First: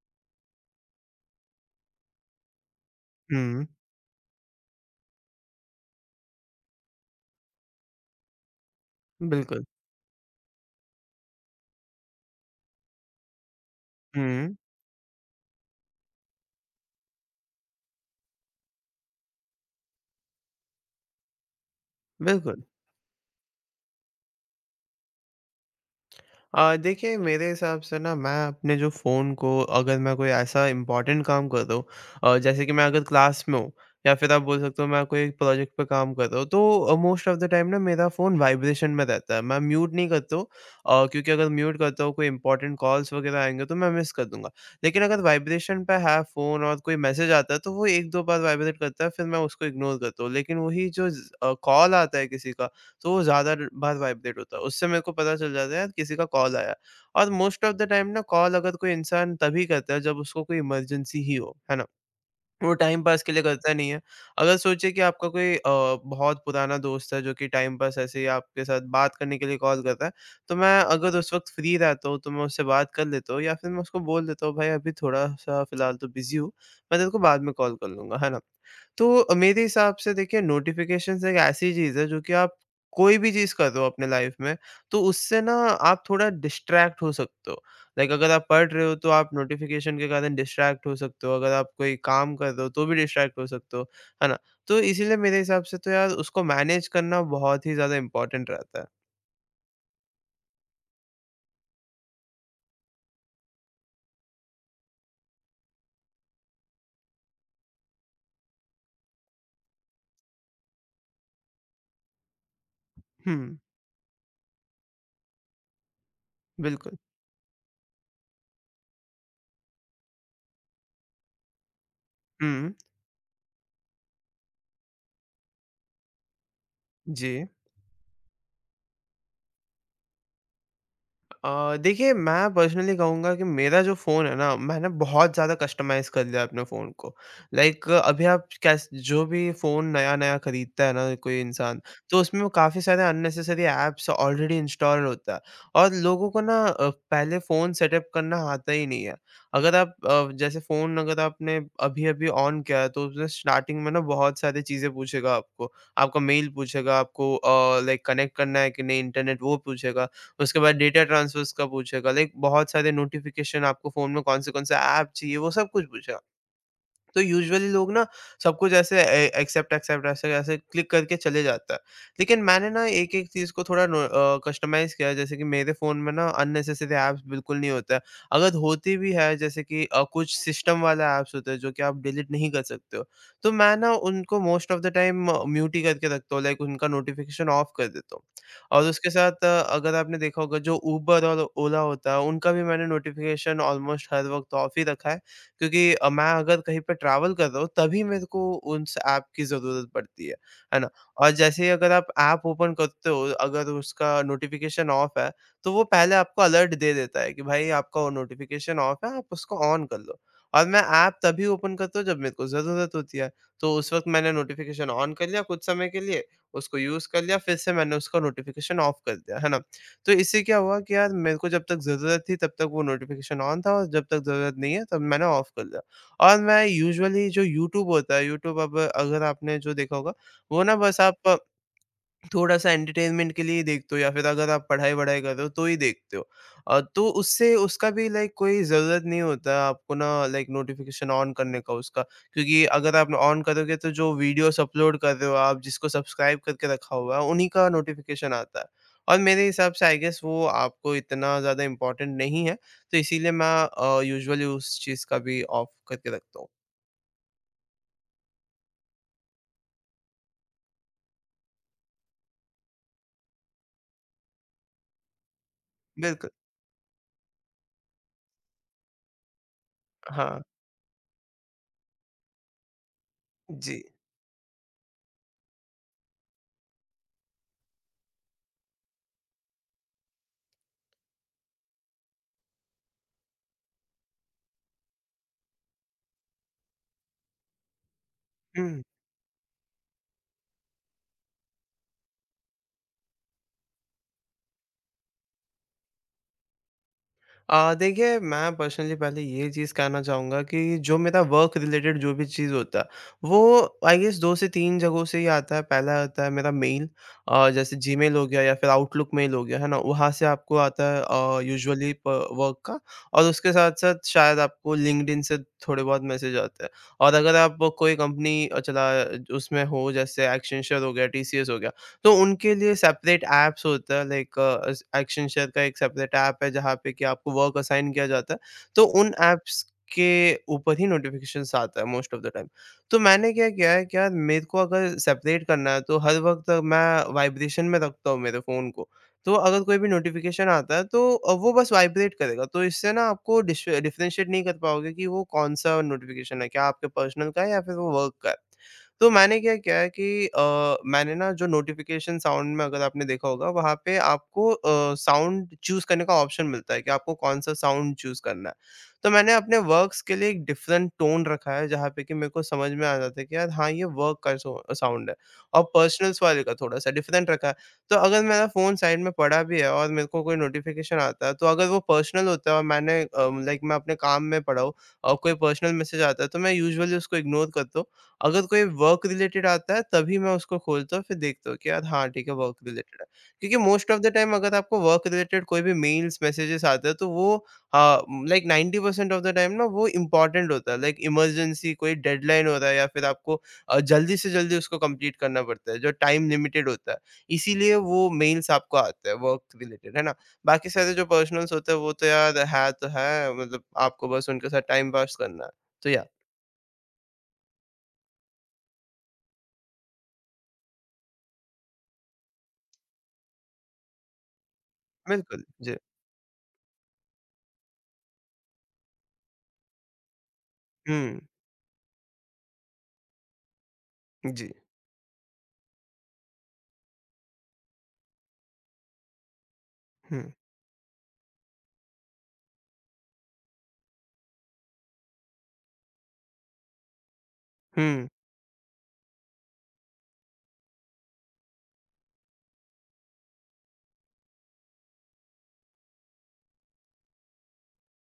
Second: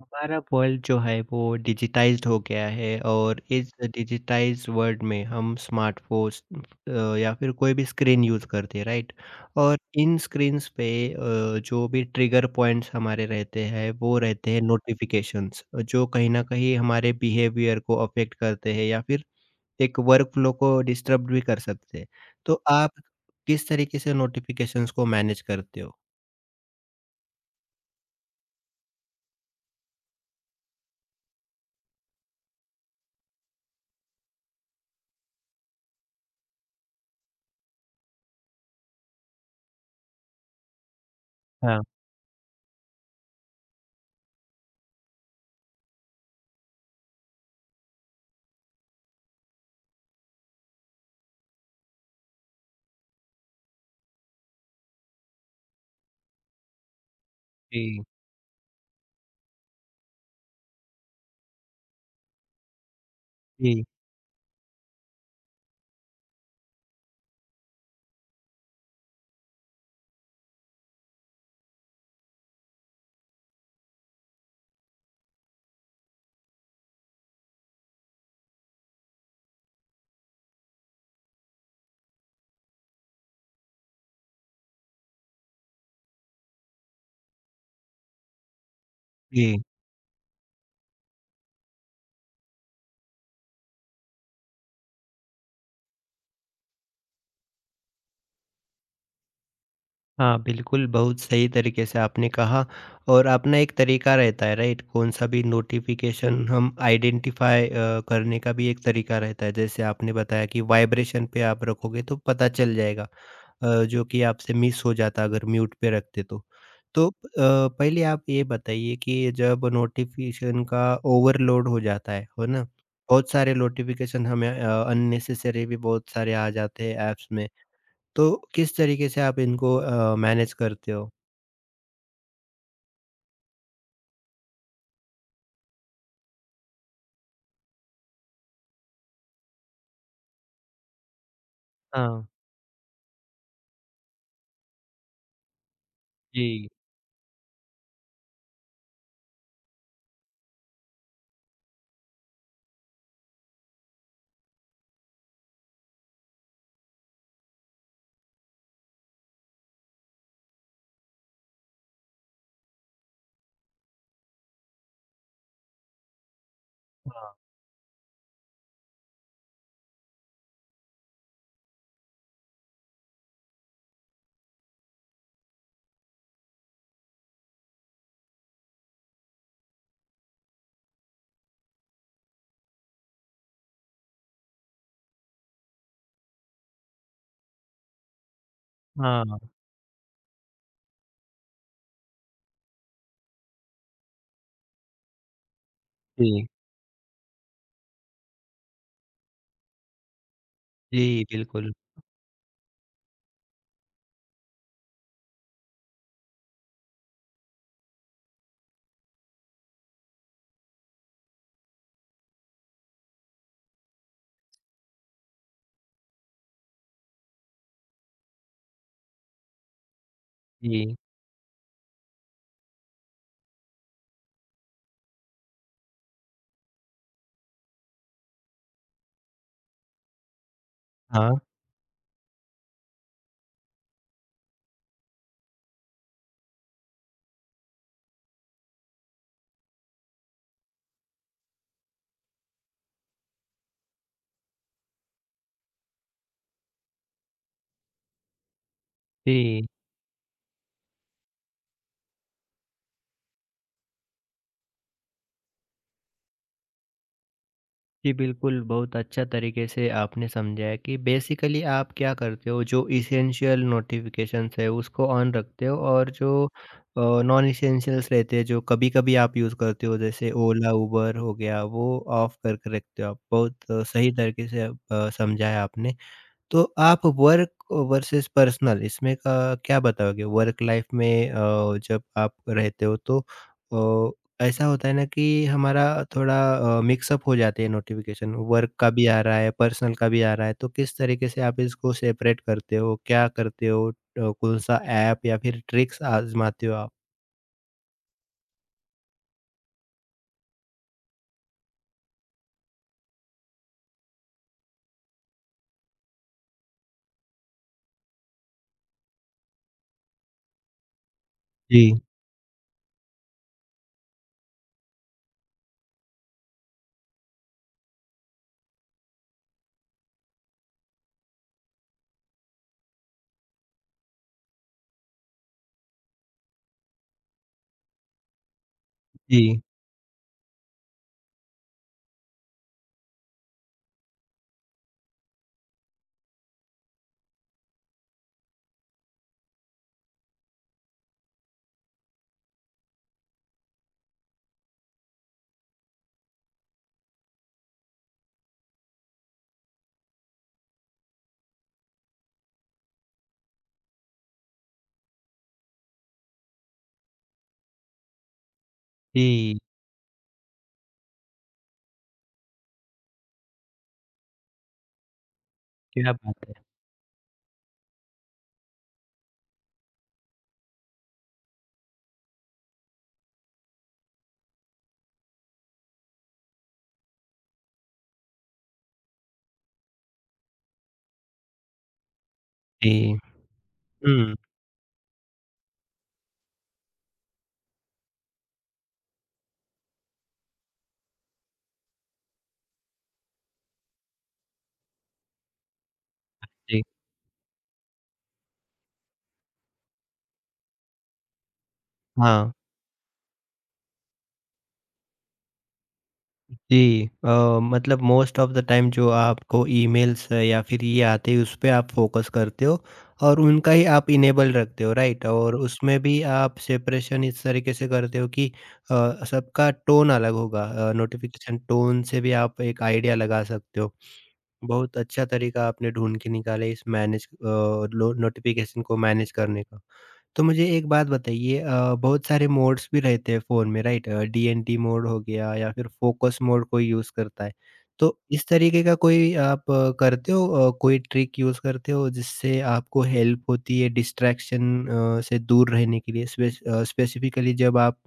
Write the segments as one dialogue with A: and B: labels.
A: हमारा वर्ल्ड जो है वो डिजिटाइज्ड हो गया है, और
B: हुँ।
A: इस डिजिटाइज्ड वर्ल्ड में हम स्मार्टफोन या फिर कोई भी स्क्रीन यूज़ करते हैं, राइट।
B: बिल्कुल।
A: और इन स्क्रीन्स पे जो भी ट्रिगर पॉइंट्स हमारे रहते हैं वो रहते
B: हुँ।
A: हैं नोटिफिकेशंस, जो कहीं ना कहीं हमारे बिहेवियर को अफेक्ट करते हैं या फिर एक वर्क फ्लो को डिस्टर्ब भी कर सकते हैं।
B: बिल्कुल।
A: तो आप किस तरीके से नोटिफिकेशंस को मैनेज करते हो?
B: देखिए मेरे हिसाब से ना मैं अपने जो फ़ोन को अगर मैं कोई ऐसा इम्पोर्टेंट काम कर रहा हूँ, जैसे कि मैं अगर क्लास में हूँ या फिर आप बोल सकते हो मैं कोई प्रोजेक्ट पे काम कर रहा हूँ, तो मोस्ट ऑफ़ द टाइम ना मेरा फ़ोन वाइब्रेशन में रहता है। मैं म्यूट नहीं करता हूँ, क्योंकि अगर म्यूट
A: हाँ।
B: करता हूँ कोई इम्पोर्टेंट कॉल्स वग़ैरह आएँगे तो मैं मिस कर दूँगा। लेकिन अगर वाइब्रेशन पे है फ़ोन और कोई मैसेज आता है तो वो 1-2 बार वाइब्रेट करता है फिर मैं उसको इग्नोर करता हूँ। लेकिन वही जो कॉल आता है किसी का तो वो ज़्यादा र बार वाइब्रेट होता है। उससे मेरे को पता चल जाता है यार किसी का कॉल आया। और मोस्ट ऑफ द
A: जी।
B: टाइम ना कॉल अगर कोई इंसान तभी करता है जब उसको कोई इमरजेंसी ही हो, है ना? वो टाइम पास के लिए करता
A: जी।
B: नहीं है। अगर सोचिए कि आपका कोई बहुत पुराना दोस्त है जो कि टाइम पास ऐसे ही आपके साथ बात करने के लिए कॉल कर रहा है, तो मैं अगर उस वक़्त फ्री रहता हूँ तो मैं उससे बात कर लेता हूँ या फिर मैं उसको बोल देता हूँ भाई अभी थोड़ा-सा फ़िलहाल तो बिज़ी हूँ, मैं तेरे को बाद में कॉल कर लूँगा, है ना? तो मेरे हिसाब से देखिए नोटिफ़िकेशंस एक ऐसी चीज़ है जो कि आप कोई भी चीज़ कर रहे हो अपने लाइफ़ में, तो उससे ना आप थोड़ा डिस्ट्रैक्ट हो सकते हो। लाइक अगर आप पढ़ रहे हो तो आप
A: जी।
B: नोटिफिकेशन के कारण डिस्ट्रैक्ट हो सकते हो, अगर आप कोई काम कर रहे हो तो भी डिस्ट्रैक्ट हो सकते हो, है ना? तो इसीलिए मेरे हिसाब से तो यार उसको मैनेज करना बहुत ही ज़्यादा इम्पोर्टेंट रहता है।
A: हाँ, बिल्कुल, बहुत सही तरीके से आपने कहा। और अपना एक तरीका रहता है, राइट? कौन-सा भी नोटिफ़िकेशन हम आइडेंटिफ़ाई करने का भी एक तरीका रहता है। जैसे आपने बताया कि वाइब्रेशन पे आप रखोगे तो पता चल जाएगा,
B: हुँ।
A: जो कि आपसे मिस हो जाता अगर म्यूट पे रखते तो।
B: बिल्कुल।
A: तो पहले आप ये बताइए कि जब नोटिफ़िकेशन का ओवरलोड हो जाता है ना?
B: हुँ।
A: बहुत सारे नोटिफ़िकेशन हमें अननेसेसरी भी बहुत सारे आ जाते हैं ऐप्स
B: जी।
A: में। तो किस तरीके से आप इनको मैनेज करते हो?
B: देखिए मैं पर्सनली कहूँगा कि मेरा जो फ़ोन है ना, मैंने बहुत ज़्यादा कस्टमाइज़ कर लिया है अपने फ़ोन को। लाइक अभी आप कैस जो भी फ़ोन नया-नया खरीदता है ना कोई इंसान, तो
A: हाँ,
B: उसमें वो काफ़ी सारे अननेसेसरी ऐप्स ऑलरेडी इंस्टॉल होता है और लोगों को ना
A: जी।
B: पहले फ़ोन सेटअप करना आता ही नहीं है। अगर आप जैसे फ़ोन अगर आपने अभी-अभी ऑन किया है, तो उसमें स्टार्टिंग में ना बहुत सारी चीज़ें पूछेगा आपको। आपका मेल पूछेगा, आपको लाइक कनेक्ट करना है कि नहीं इंटरनेट वो पूछेगा। उसके बाद डेटा ट्रांसफर्स का पूछेगा, लाइक बहुत सारे नोटिफ़िकेशन आपको फ़ोन में कौन से-कौन से ऐप चाहिए, वो सब कुछ पूछेगा। तो यूजुअली लोग ना सब कुछ ऐसे एक्सेप्ट एक्सेप्ट ऐसे ऐसे क्लिक करके चले जाता है। लेकिन मैंने ना एक-एक चीज़ को थोड़ा कस्टमाइज़ किया है, जैसे कि मेरे फ़ोन में ना अननेसेसरी ऐप्स बिल्कुल नहीं होता है। अगर होती भी है जैसे कि कुछ सिस्टम वाले ऐप्स होते हैं जो कि आप डिलीट नहीं कर सकते हो। तो मैं ना उनको most of the time mute ही करके रखता हूँ, लाइक उनका नोटिफ़िकेशन ऑफ कर देता हूँ। और उसके साथ
A: हाँ,
B: अगर आपने देखा होगा जो उबर और ओला होता है उनका भी मैंने नोटिफ़िकेशन ऑलमोस्ट हर वक़्त ऑफ ही रखा है। क्योंकि मैं
A: जी।
B: अगर कहीं पे ट्रैवल कर रहा हूँ तभी मेरे को उस ऐप की ज़रूरत पड़ती है ना?
A: जी,
B: और जैसे ही
A: बिल्कुल।
B: अगर आप ऐप ओपन करते हो, अगर उसका नोटिफ़िकेशन ऑफ है, तो वो पहले आपको अलर्ट दे देता है कि भाई आपका वो नोटिफ़िकेशन ऑफ है, आप उसको ऑन कर लो। और मैं ऐप तभी ओपन करता हूँ जब मेरे को ज़रूरत होती है, तो उस वक़्त मैंने नोटिफ़िकेशन ऑन कर लिया कुछ समय के लिए, उसको यूज़ कर लिया, फिर से मैंने उसका नोटिफ़िकेशन ऑफ कर दिया, है ना? तो इससे क्या हुआ कि
A: जी,
B: यार मेरे को जब तक ज़रूरत थी तब तक वो नोटिफ़िकेशन ऑन था और जब तक ज़रूरत नहीं है तब मैंने ऑफ कर दिया। और मैं यूजुअली जो यूट्यूब होता है, यूट्यूब अब अगर आपने जो देखा होगा, वो ना बस
A: हाँ।
B: आप थोड़ा-सा एंटरटेनमेंट के लिए ही देखते हो या फिर अगर आप पढ़ाई-वढ़ाई कर रहे हो तो ही देखते हो। तो उससे उसका भी लाइक कोई ज़रूरत नहीं होता आपको ना, लाइक नोटिफ़िकेशन ऑन करने का उसका, क्योंकि अगर आप ऑन करोगे तो जो वीडियोज़ अपलोड कर रहे हो आप, जिसको सब्सक्राइब करके रखा हुआ है, उन्हीं का नोटिफ़िकेशन आता है। और मेरे
A: जी।
B: हिसाब से आई गेस वो आपको इतना ज़्यादा इम्पोर्टेंट नहीं है, तो इसीलिए मैं यूजुअली उस चीज़ का भी ऑफ करके रखता हूँ।
A: जी, बिल्कुल, बहुत अच्छा तरीके से आपने समझाया कि बेसिकली आप क्या करते हो, जो एसेंशियल नोटिफ़िकेशंस है, उसको ऑन रखते हो, और
B: बिल्कुल,
A: जो नॉन एसेंशियल्स रहते हैं, जो कभी-कभी आप यूज़ करते हो, जैसे
B: हाँ,
A: ओला, उबर हो गया, वो ऑफ करके रखते हो आप।
B: जी।
A: बहुत सही तरीके से समझाया आपने। तो आप वर्क वर्सेस पर्सनल, इसमें का क्या बताओगे? वर्क लाइफ में जब आप रहते हो तो अ, ऐसा होता है ना कि हमारा थोड़ा मिक्स अप हो जाते हैं नोटिफ़िकेशन, वर्क
B: हुँ।
A: का भी आ रहा है, पर्सनल का भी आ रहा है, तो किस तरीके से आप इसको सेपरेट करते हो? क्या करते हो? कौन-सा ऐप या फिर ट्रिक्स आज़माते हो आप?
B: देखिए मैं पर्सनली पहले ये चीज़ कहना चाहूँगा कि जो मेरा वर्क रिलेटेड जो भी चीज़ होता है, वो आई गेस 2 से 3 जगहों से ही आता है। पहला आता है मेरा मेल, जैसे जीमेल हो गया या फिर आउटलुक मेल हो गया, है ना? वहाँ से आपको आता है यूजुअली
A: जी।
B: प वर्क का, और उसके साथ-साथ शायद आपको लिंक्डइन से थोड़े बहुत मैसेज आते हैं, और अगर आप कोई कंपनी अ, चला उसमें हो, जैसे एक्सेंचर हो गया, टीसीएस हो गया, तो उनके लिए सेपरेट ऐप्स होता है, लाइक एक्शन शेयर का एक सेपरेट ऐप है जहाँ पे कि आपको वर्क असाइन किया जाता है। तो उन
A: जी।
B: ऐप्स के ऊपर ही नोटिफ़िकेशंस आता है मोस्ट ऑफ द टाइम। तो मैंने क्या किया है कि यार मेरे को अगर सेपरेट करना है तो हर वक़्त मैं वाइब्रेशन में रखता हूँ मेरे फ़ोन को। तो अगर कोई भी नोटिफ़िकेशन आता है तो वो बस वाइब्रेट करेगा। तो इससे ना आपको डिश डिफरेंशिएट नहीं कर पाओगे कि वो कौन-सा नोटिफ़िकेशन है, क्या आपके पर्सनल का है या फिर वो वर्क का है। तो मैंने क्या किया है कि मैंने ना जो नोटिफ़िकेशन साउंड में अगर आपने देखा होगा वहाँ पे आपको साउंड चूज़ करने का ऑप्शन मिलता है कि आपको कौन-सा साउंड चूज़ करना है। तो मैंने अपने
A: जी,
B: वर्क्स के लिए एक डिफरेंट टोन रखा है जहाँ पे कि मेरे को समझ में आ जाता है कि यार हाँ, ये वर्क का साउंड है, और
A: क्या
B: पर्सनल्स वाले
A: बात
B: का
A: है!
B: थोड़ा-सा डिफरेंट रखा है। तो अगर मेरा फ़ोन साइड में पड़ा भी है और मेरे को कोई नोटिफ़िकेशन आता है, तो अगर वो पर्सनल होता है और मैंने लाइक मैं अपने काम में पड़ा हूँ और कोई पर्सनल मैसेज आता है तो मैं यूजुअली उसको इग्नोर करता हूँ। अगर कोई वर्क रिलेटेड आता है तभी मैं उसको खोलता हूँ, फिर देखता हूँ कि यार हाँ, ठीक है वर्क
A: जी।
B: रिलेटेड है। क्योंकि most of the
A: hmm.
B: Time अगर आपको वर्क रिलेटेड कोई भी मेल्स, मैसेजेस आते हैं तो वो लाइक 90% ऑफ द टाइम ना वो इम्पोर्टेंट होता है। लाइक इमरजेंसी कोई डेडलाइन हो रहा है या फिर आपको जल्दी से जल्दी उसको कंप्लीट करना पड़ता है, जो टाइम लिमिटेड
A: जी।
B: होता है। इसीलिए वो मेल्स आपको आते हैं वर्क रिलेटेड, है ना? बाकी सारे जो पर्सनल्स होते हैं वो तो यार
A: हाँ।
B: है तो है, मतलब आपको बस उनके साथ टाइम पास करना है। तो या
A: जी, मतलब मोस्ट ऑफ़ द टाइम जो आपको ईमेल्स या फिर ये आते हैं, उस पे आप फ़ोकस करते हो और उनका ही आप इनेबल रखते हो, राइट?
B: बिल्कुल,
A: और
B: जी।
A: उसमें भी आप सेपरेशन इस तरीके से करते हो कि सबका टोन अलग होगा।
B: हुँ।
A: नोटिफ़िकेशन टोन से भी आप एक आइडिया लगा सकते हो।
B: जी।
A: बहुत अच्छा तरीका आपने ढूँढ के निकाला इस मैनेज अ, लो नोटिफ़िकेशन को मैनेज करने का।
B: हुँ,
A: तो मुझे एक बात बताइए, बहुत सारे मोड्स भी रहते हैं फ़ोन में, राइट? डीएनडी मोड हो गया या फिर फ़ोकस मोड कोई यूज़ करता है।
B: हुँ।
A: तो इस तरीके का कोई आप करते हो, कोई ट्रिक यूज़ करते हो जिससे आपको हेल्प होती है डिस्ट्रैक्शन से दूर रहने के लिए, स्पेसिफ़िकली जब आप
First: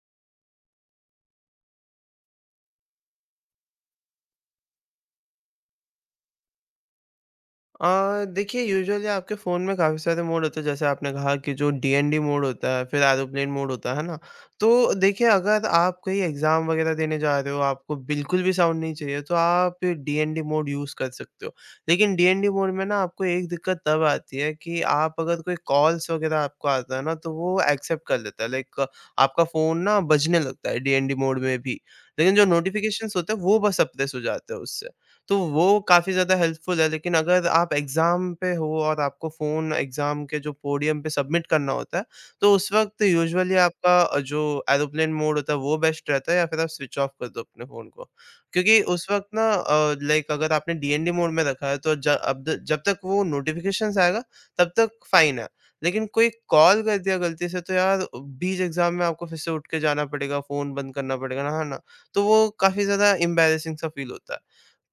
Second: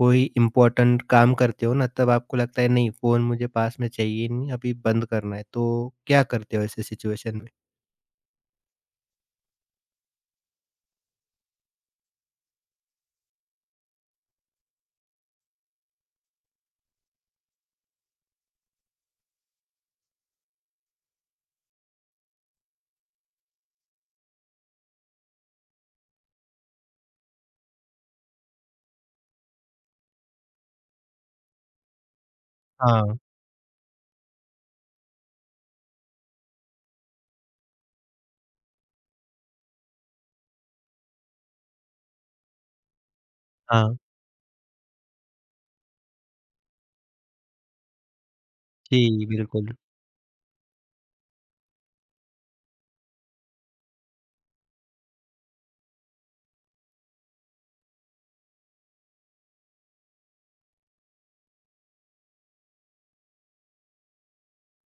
A: कोई इम्पोर्टेंट काम करते हो ना, तब आपको लगता है नहीं फ़ोन मुझे पास में चाहिए नहीं, अभी बंद करना है। तो क्या करते हो ऐसे सिचुएशन में?
B: अ, देखिए यूजुअली आपके फ़ोन में काफ़ी सारे मोड होते हैं, जैसे आपने कहा कि जो डीएनडी मोड होता है, फिर एरोप्लेन मोड होता है ना? तो देखिए अगर आप कहीं एग्ज़ाम वग़ैरह देने जा रहे हो, आपको बिल्कुल भी साउंड नहीं चाहिए तो आप डीएनडी मोड यूज़ कर सकते हो। लेकिन डीएनडी मोड में ना आपको एक दिक्कत तब आती है कि आप अगर कोई कॉल्स वग़ैरह आपको आता है ना तो वो एक्सेप्ट कर लेता है, लाइक आपका फ़ोन ना बजने लगता है डीएनडी मोड में भी। लेकिन जो नोटिफ़िकेशंस
A: हाँ।
B: होते हैं वो बस सप्रेस हो जाते हैं उससे। तो वो काफ़ी ज़्यादा हेल्पफुल है, लेकिन अगर आप एग्ज़ाम पे हो और आपको फ़ोन एग्ज़ाम के जो पोडियम पे सबमिट करना होता है, तो उस वक़्त यूजुअली
A: हाँ।
B: आपका जो एरोप्लेन मोड होता है वो बेस्ट रहता है या फिर आप स्विच ऑफ कर दो अपने फ़ोन को। क्योंकि उस वक़्त
A: जी,
B: ना
A: बिल्कुल।
B: लाइक अगर आपने डीएनडी मोड में रखा है तो ज अब द जब तक वो नोटिफ़िकेशंस आएगा तब तक फ़ाइन है। लेकिन कोई कॉल कर दिया गलती से तो यार बीच एग्ज़ाम में आपको फिर से उठ के जाना पड़ेगा, फ़ोन बंद करना पड़ेगा ना, है ना? तो वो काफ़ी ज़्यादा एम्बैरेसिंग सा फ़ील होता है।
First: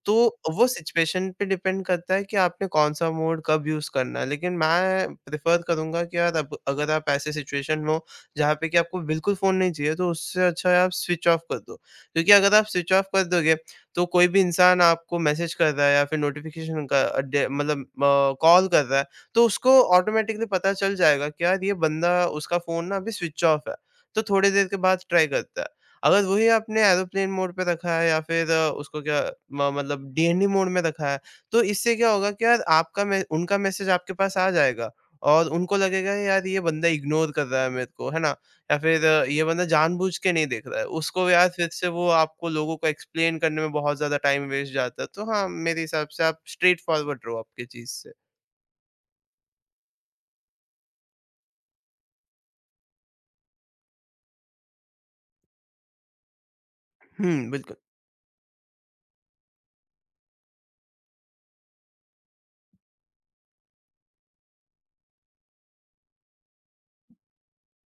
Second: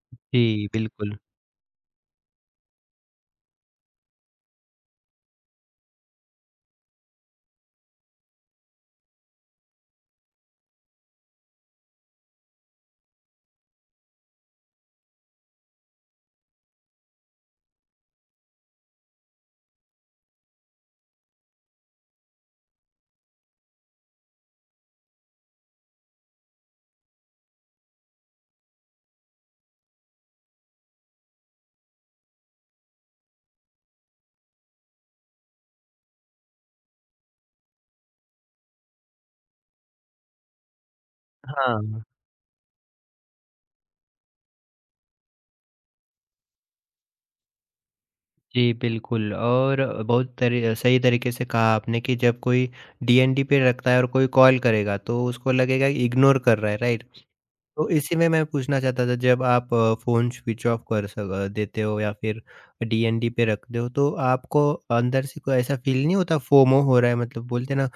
B: तो वो
A: जी, बिल्कुल।
B: सिचुएशन पे डिपेंड करता है कि आपने कौन-सा मोड कब यूज़ करना है। लेकिन मैं प्रेफ़र करूँगा कि यार अब अगर आप ऐसे सिचुएशन में हो, जहाँ पे कि आपको बिल्कुल फ़ोन नहीं चाहिए, तो उससे अच्छा है आप स्विच ऑफ कर दो। क्योंकि अगर आप स्विच ऑफ कर दोगे, तो कोई भी इंसान आपको मैसेज कर रहा है या फिर नोटिफ़िकेशन का अ, डे मतलब कॉल कर रहा है, तो उसको ऑटोमैटिकली पता चल जाएगा कि यार ये बंदा उसका फ़ोन ना अभी स्विच ऑफ है। तो थोड़ी देर के बाद ट्राई करता है। अगर वही आपने एरोप्लेन मोड पे रखा है या फिर उसको क्या म मतलब डीएनडी मोड में रखा है, तो इससे क्या होगा कि यार आपका मे उनका मैसेज आपके पास आ जाएगा और उनको लगेगा यार ये बंदा इग्नोर कर रहा है मेरे को, है ना? या फिर ये बंदा जानबूझ के नहीं देख रहा है। उसको यार फिर से
A: हाँ।
B: वो आपको लोगों को एक्सप्लेन करने में बहुत ज़्यादा टाइम वेस्ट जाता है। तो हाँ, मेरे हिसाब से आप स्ट्रेट फॉरवर्ड रहो आपकी चीज़ से।
A: जी, बिल्कुल। और बहुत तरी सही तरीके से कहा आपने कि जब कोई डीएनडी पे रखता है और कोई कॉल करेगा, तो उसको लगेगा कि इग्नोर कर रहा है, राइट?
B: हुँ, बिल्कुल।
A: तो इसी में मैं पूछना चाहता था, जब आप फ़ोन स्विच ऑफ कर सक देते हो या फिर डीएनडी पे रखते हो, तो आपको अंदर से कोई ऐसा फील नहीं होता, फोमो हो रहा है, मतलब बोलते हैं ना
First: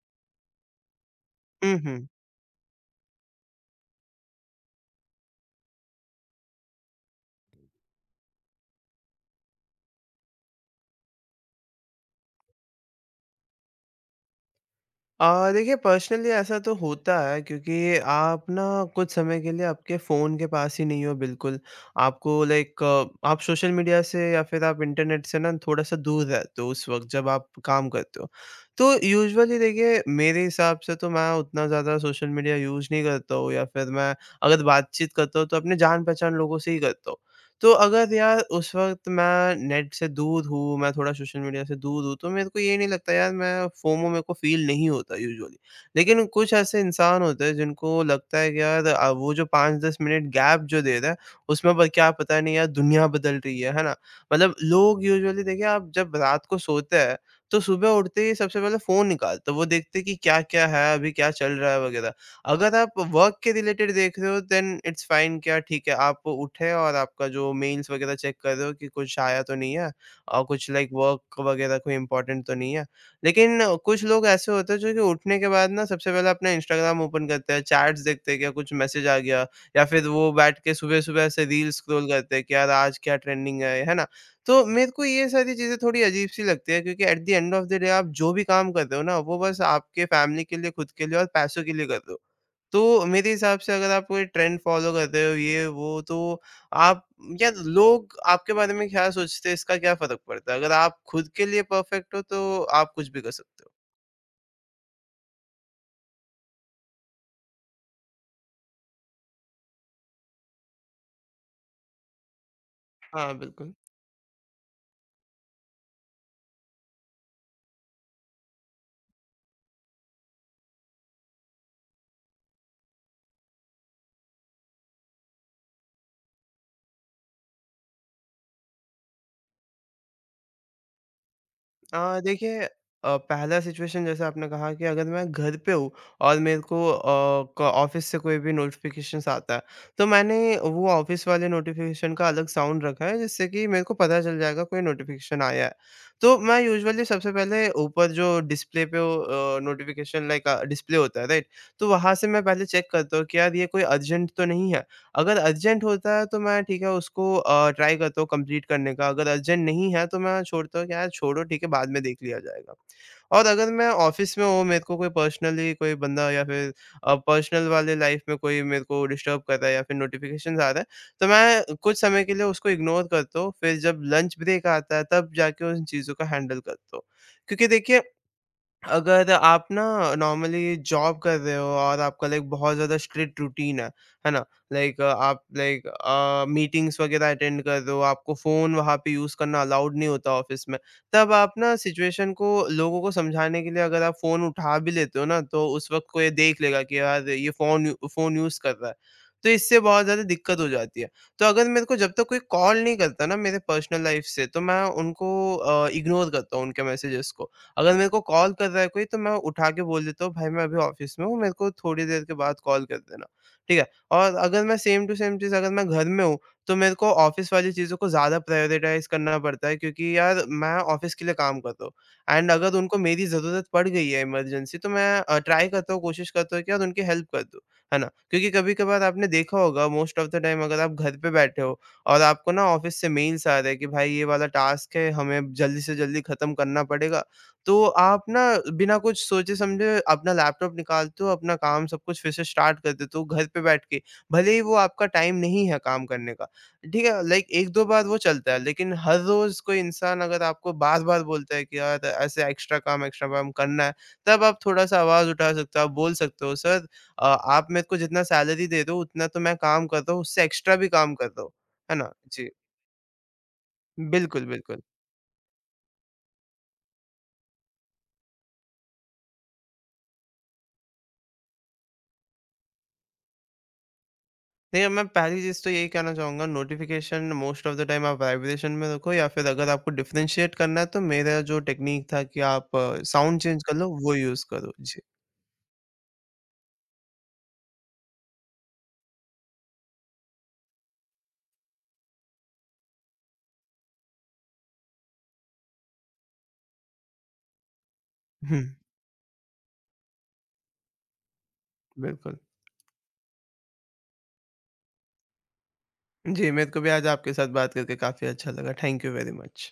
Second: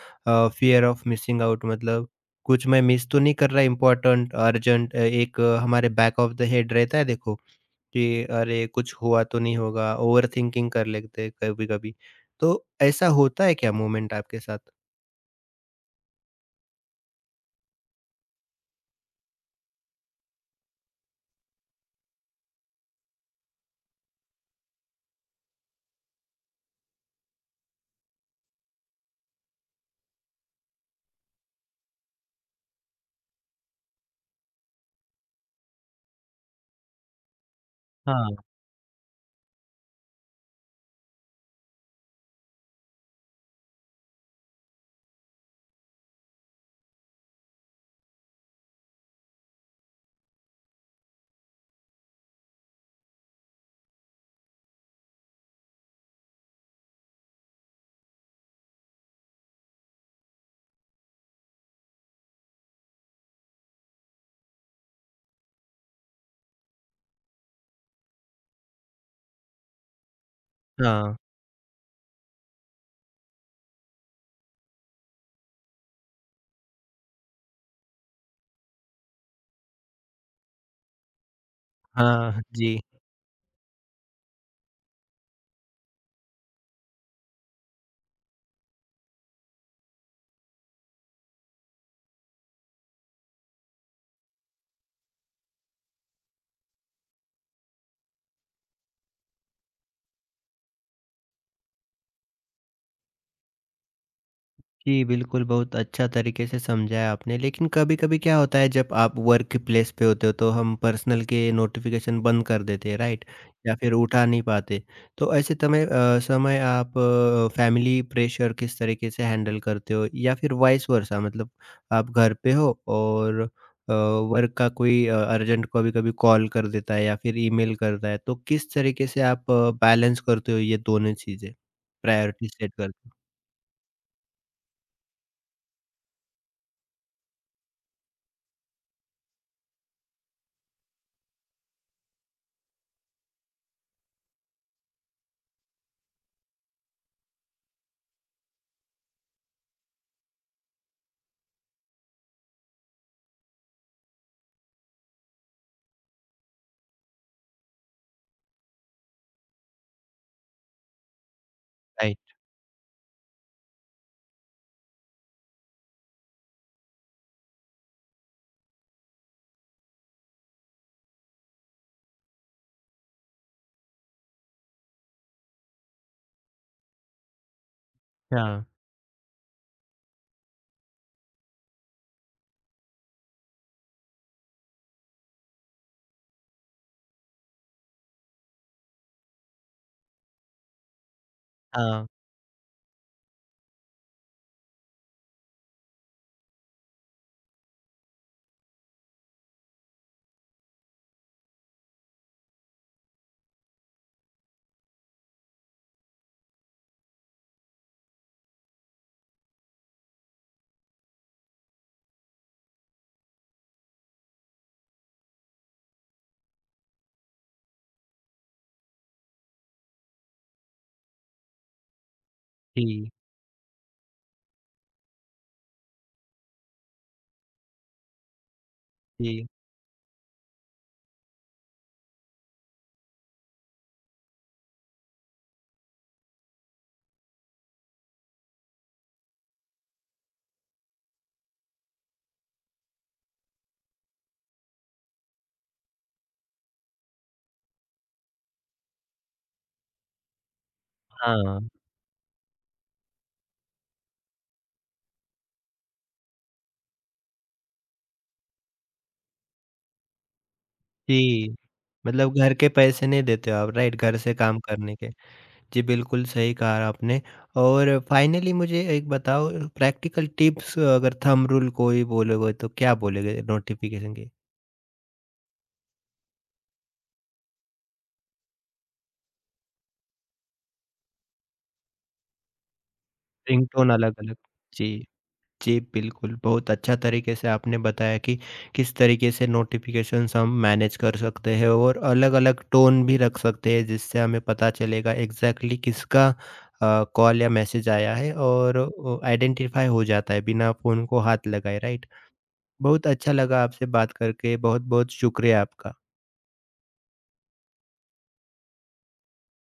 A: फ़ियर ऑफ मिसिंग आउट,
B: हुँ, हुँ।
A: मतलब कुछ मैं मिस तो नहीं कर रहा इम्पोर्टेंट, अर्जेंट, एक हमारे बैक ऑफ द हेड रहता है, देखो कि अरे कुछ हुआ तो नहीं होगा, ओवरथिंकिंग कर लेते हैं कभी-कभी। तो ऐसा होता है क्या मोमेंट आपके साथ?
B: देखिए पर्सनली ऐसा तो होता है, क्योंकि आप ना कुछ समय के लिए आपके फ़ोन के पास ही नहीं हो बिल्कुल। आपको लाइक आप सोशल मीडिया से या फिर आप इंटरनेट से ना थोड़ा-सा दूर रहते हो उस वक़्त जब आप काम करते हो। तो यूजुअली देखिए, मेरे हिसाब से तो मैं उतना ज़्यादा सोशल मीडिया यूज़ नहीं करता हूँ, या फिर मैं अगर बातचीत करता हूँ तो अपने जान-पहचान लोगों से ही करता हूँ। तो अगर यार उस वक़्त मैं नेट से दूर हूँ, मैं थोड़ा सोशल मीडिया से दूर हूँ, तो मेरे को ये नहीं लगता, यार मैं फोमो मेरे को फ़ील नहीं होता यूजुअली। लेकिन कुछ ऐसे इंसान होते हैं जिनको लगता है कि यार वो जो 5-10 मिनट गैप जो दे रहा है, उसमें पर क्या पता नहीं यार दुनिया बदल रही है ना? मतलब लोग यूजुअली देखिए, आप जब रात को सोते हैं, तो सुबह उठते ही सबसे पहले फ़ोन निकालते हैं। वो देखते हैं कि क्या-क्या है, अभी क्या चल रहा है वगैरह। अगर आप वर्क के रिलेटेड देख रहे हो, देन इट्स फाइन, क्या ठीक है, आप उठे और आपका जो मेल्स वगैरह चेक कर रहे हो कि कुछ आया तो नहीं है और कुछ लाइक
A: हाँ।
B: वर्क वगैरह कोई इंपॉर्टेंट तो नहीं है। लेकिन कुछ लोग ऐसे होते हैं जो कि उठने के बाद ना सबसे पहले अपना इंस्टाग्राम ओपन करते हैं, चैट्स देखते हैं क्या कुछ मैसेज आ गया, या फिर वो बैठ के सुबह सुबह ऐसे रील स्क्रॉल करते
A: हाँ,
B: हैं कि यार
A: जी।
B: आज क्या ट्रेंडिंग है ना? तो मेरे को ये सारी चीज़ें थोड़ी अजीब सी लगती है, क्योंकि at the end of the day आप जो भी काम करते हो ना वो बस आपके फैमिली के लिए, खुद के लिए और पैसों के लिए कर रहे हो। तो मेरे हिसाब से अगर आप कोई ट्रेंड फ़ॉलो करते हो ये वो, तो आप या लोग आपके बारे में क्या सोचते हैं, इसका क्या फ़र्क पड़ता है? अगर आप खुद के लिए परफ़ेक्ट हो, तो आप कुछ भी कर सकते हो।
A: जी, बिल्कुल, बहुत अच्छा तरीके से समझाया आपने। लेकिन कभी-कभी क्या होता है, जब आप वर्क प्लेस पे होते हो तो हम पर्सनल के नोटिफ़िकेशन बंद कर देते हैं, राइट?
B: हाँ, बिल्कुल।
A: या फिर उठा नहीं पाते। तो ऐसे समय आप फैमिली प्रेशर किस तरीके से हैंडल करते हो? या फिर वाइस वर्सा, मतलब आप घर पे हो और वर्क का कोई अर्जेंट कभी-कभी कॉल कर देता है या फिर ईमेल करता है। तो किस तरीके से आप बैलेंस करते हो ये दोनों चीज़ें? प्रायोरिटी
B: देखिए,
A: सेट करते हो?
B: पहला सिचुएशन जैसे आपने कहा कि अगर मैं घर पे हूँ और मेरे को अ, क ऑफ़िस से कोई भी नोटिफ़िकेशंस आता है, तो मैंने वो ऑफ़िस वाले नोटिफ़िकेशन का अलग साउंड रखा है, जिससे कि मेरे को पता चल जाएगा कोई नोटिफ़िकेशन आया है। तो मैं यूजुअली सबसे पहले ऊपर जो डिस्प्ले पे वो नोटिफ़िकेशन लाइक डिस्प्ले होता है, राइट? तो वहाँ से मैं पहले चेक करता हूँ कि यार ये कोई अर्जेंट तो नहीं है? अगर अर्जेंट होता है, तो मैं ठीक है उसको ट्राई करता हूँ कंप्लीट करने का, अगर अर्जेंट नहीं है तो मैं छोड़ता हूँ कि यार छोड़ो ठीक है, बाद में देख
A: राइट।
B: लिया जाएगा। और अगर मैं ऑफ़िस में हूँ, मेरे को कोई पर्सनली कोई बंदा या फिर पर्सनल वाले लाइफ़ में कोई मेरे को डिस्टर्ब कर रहा है या फिर नोटिफ़िकेशंस आ रहा है, तो मैं कुछ समय के लिए उसको इग्नोर करता हूँ, फिर जब लंच ब्रेक आता है तब जाके उन चीज़ों का हैंडल करता हूँ। क्योंकि देखिए,
A: हाँ।
B: अगर आप ना नॉर्मली जॉब कर रहे हो और आपका लाइक बहुत ज़्यादा स्ट्रिक्ट रूटीन है ना? लाइक आप लाइक मीटिंग्स वगैरह अटेंड कर रहे हो, आपको फ़ोन वहाँ पे यूज़ करना अलाउड नहीं होता ऑफ़िस में, तब आप ना
A: हाँ।
B: सिचुएशन को लोगों को समझाने के लिए अगर आप फ़ोन उठा भी लेते हो ना, तो उस वक़्त कोई देख लेगा कि यार ये फ़ोन यूज़ कर रहा है। तो इससे बहुत ज़्यादा दिक्कत हो जाती है। तो अगर मेरे को जब तक कोई कॉल नहीं करता ना मेरे पर्सनल लाइफ़ से, तो मैं उनको इग्नोर करता हूँ उनके मैसेजेज़ को। अगर मेरे को कॉल कर रहा है कोई, तो मैं उठा के बोल देता हूँ, भाई मैं अभी ऑफिस में हूँ, मेरे को थोड़ी देर के बाद कॉल कर देना, ठीक है? और अगर मैं सेम टू सेम चीज़, अगर मैं घर में हूँ, तो मेरे को ऑफिस वाली चीज़ों को ज़्यादा प्रायोरिटाइज़ करना पड़ता है, क्योंकि यार मैं ऑफिस के लिए काम कर रहा हूँ, एंड अगर उनको
A: जी।
B: मेरी ज़रूरत पड़ गई है इमरजेंसी, तो मैं ट्राई करता हूँ, कोशिश करता हूँ कि यार उनकी हेल्प कर दूँ, है ना? क्योंकि कभी-कभार आपने
A: जी।
B: देखा होगा, मोस्ट ऑफ द टाइम अगर आप घर पे बैठे हो और आपको ना ऑफिस से मेल्स आ रहे हैं कि भाई ये वाला टास्क है, हमें जल्दी से जल्दी खत्म करना पड़ेगा, तो आप ना बिना कुछ सोचे-समझे अपना लैपटॉप निकालते हो, अपना काम सब कुछ फिर से स्टार्ट कर देते हो घर पे बैठ के। भले ही वो आपका टाइम नहीं है काम करने का, ठीक है? लाइक 1-2 बार वो चलता है, लेकिन हर रोज़ कोई इंसान अगर आपको बार-बार बोलता
A: हाँ।
B: है कि यार ऐसे एक्स्ट्रा काम करना है, तब आप थोड़ा-सा आवाज़ उठा सकते हो, आप बोल सकते हो, "सर, आप मेरे को जितना सैलरी दे रहे हो उतना तो मैं काम कर रहा हूँ, उससे एक्स्ट्रा भी काम कर रहा हूँ।"
A: जी।
B: है ना?
A: मतलब
B: जी।
A: घर के पैसे नहीं देते हो आप, राइट? घर से
B: बिल्कुल,
A: काम
B: बिल्कुल।
A: करने के। जी, बिल्कुल सही कहा आपने। और फाइनली मुझे एक बताओ, प्रैक्टिकल टिप्स, अगर थंब रूल कोई बोलोगे तो क्या बोलोगे नोटिफ़िकेशन की?
B: नहीं, अब मैं पहली चीज़ तो यही कहना चाहूँगा, notification most of the time आप वाइब्रेशन में रखो, या फिर अगर आपको डिफ़रेंशिएट करना है तो मेरा जो टेक्नीक था कि आप साउंड चेंज कर लो,
A: रिंगटोन
B: वो
A: अलग-अलग।
B: यूज़ करो।
A: जी।
B: जी।
A: जी, बिल्कुल। बहुत अच्छा तरीके से आपने बताया कि किस तरीके से नोटिफ़िकेशंस हम मैनेज कर सकते हैं और अलग-अलग टोन भी रख सकते हैं, जिससे हमें पता चलेगा एग्ज़ैक्टली किसका कॉल या मैसेज आया है,
B: हुँ,
A: और ओ आइडेंटिफ़ाई हो जाता है बिना फ़ोन को हाथ लगाए, राइट?
B: बिल्कुल।
A: बहुत अच्छा लगा आपसे बात करके, बहुत-बहुत शुक्रिया आपका।
B: जी, मेरे को भी आज आपके साथ बात करके काफ़ी अच्छा लगा। Thank you very much.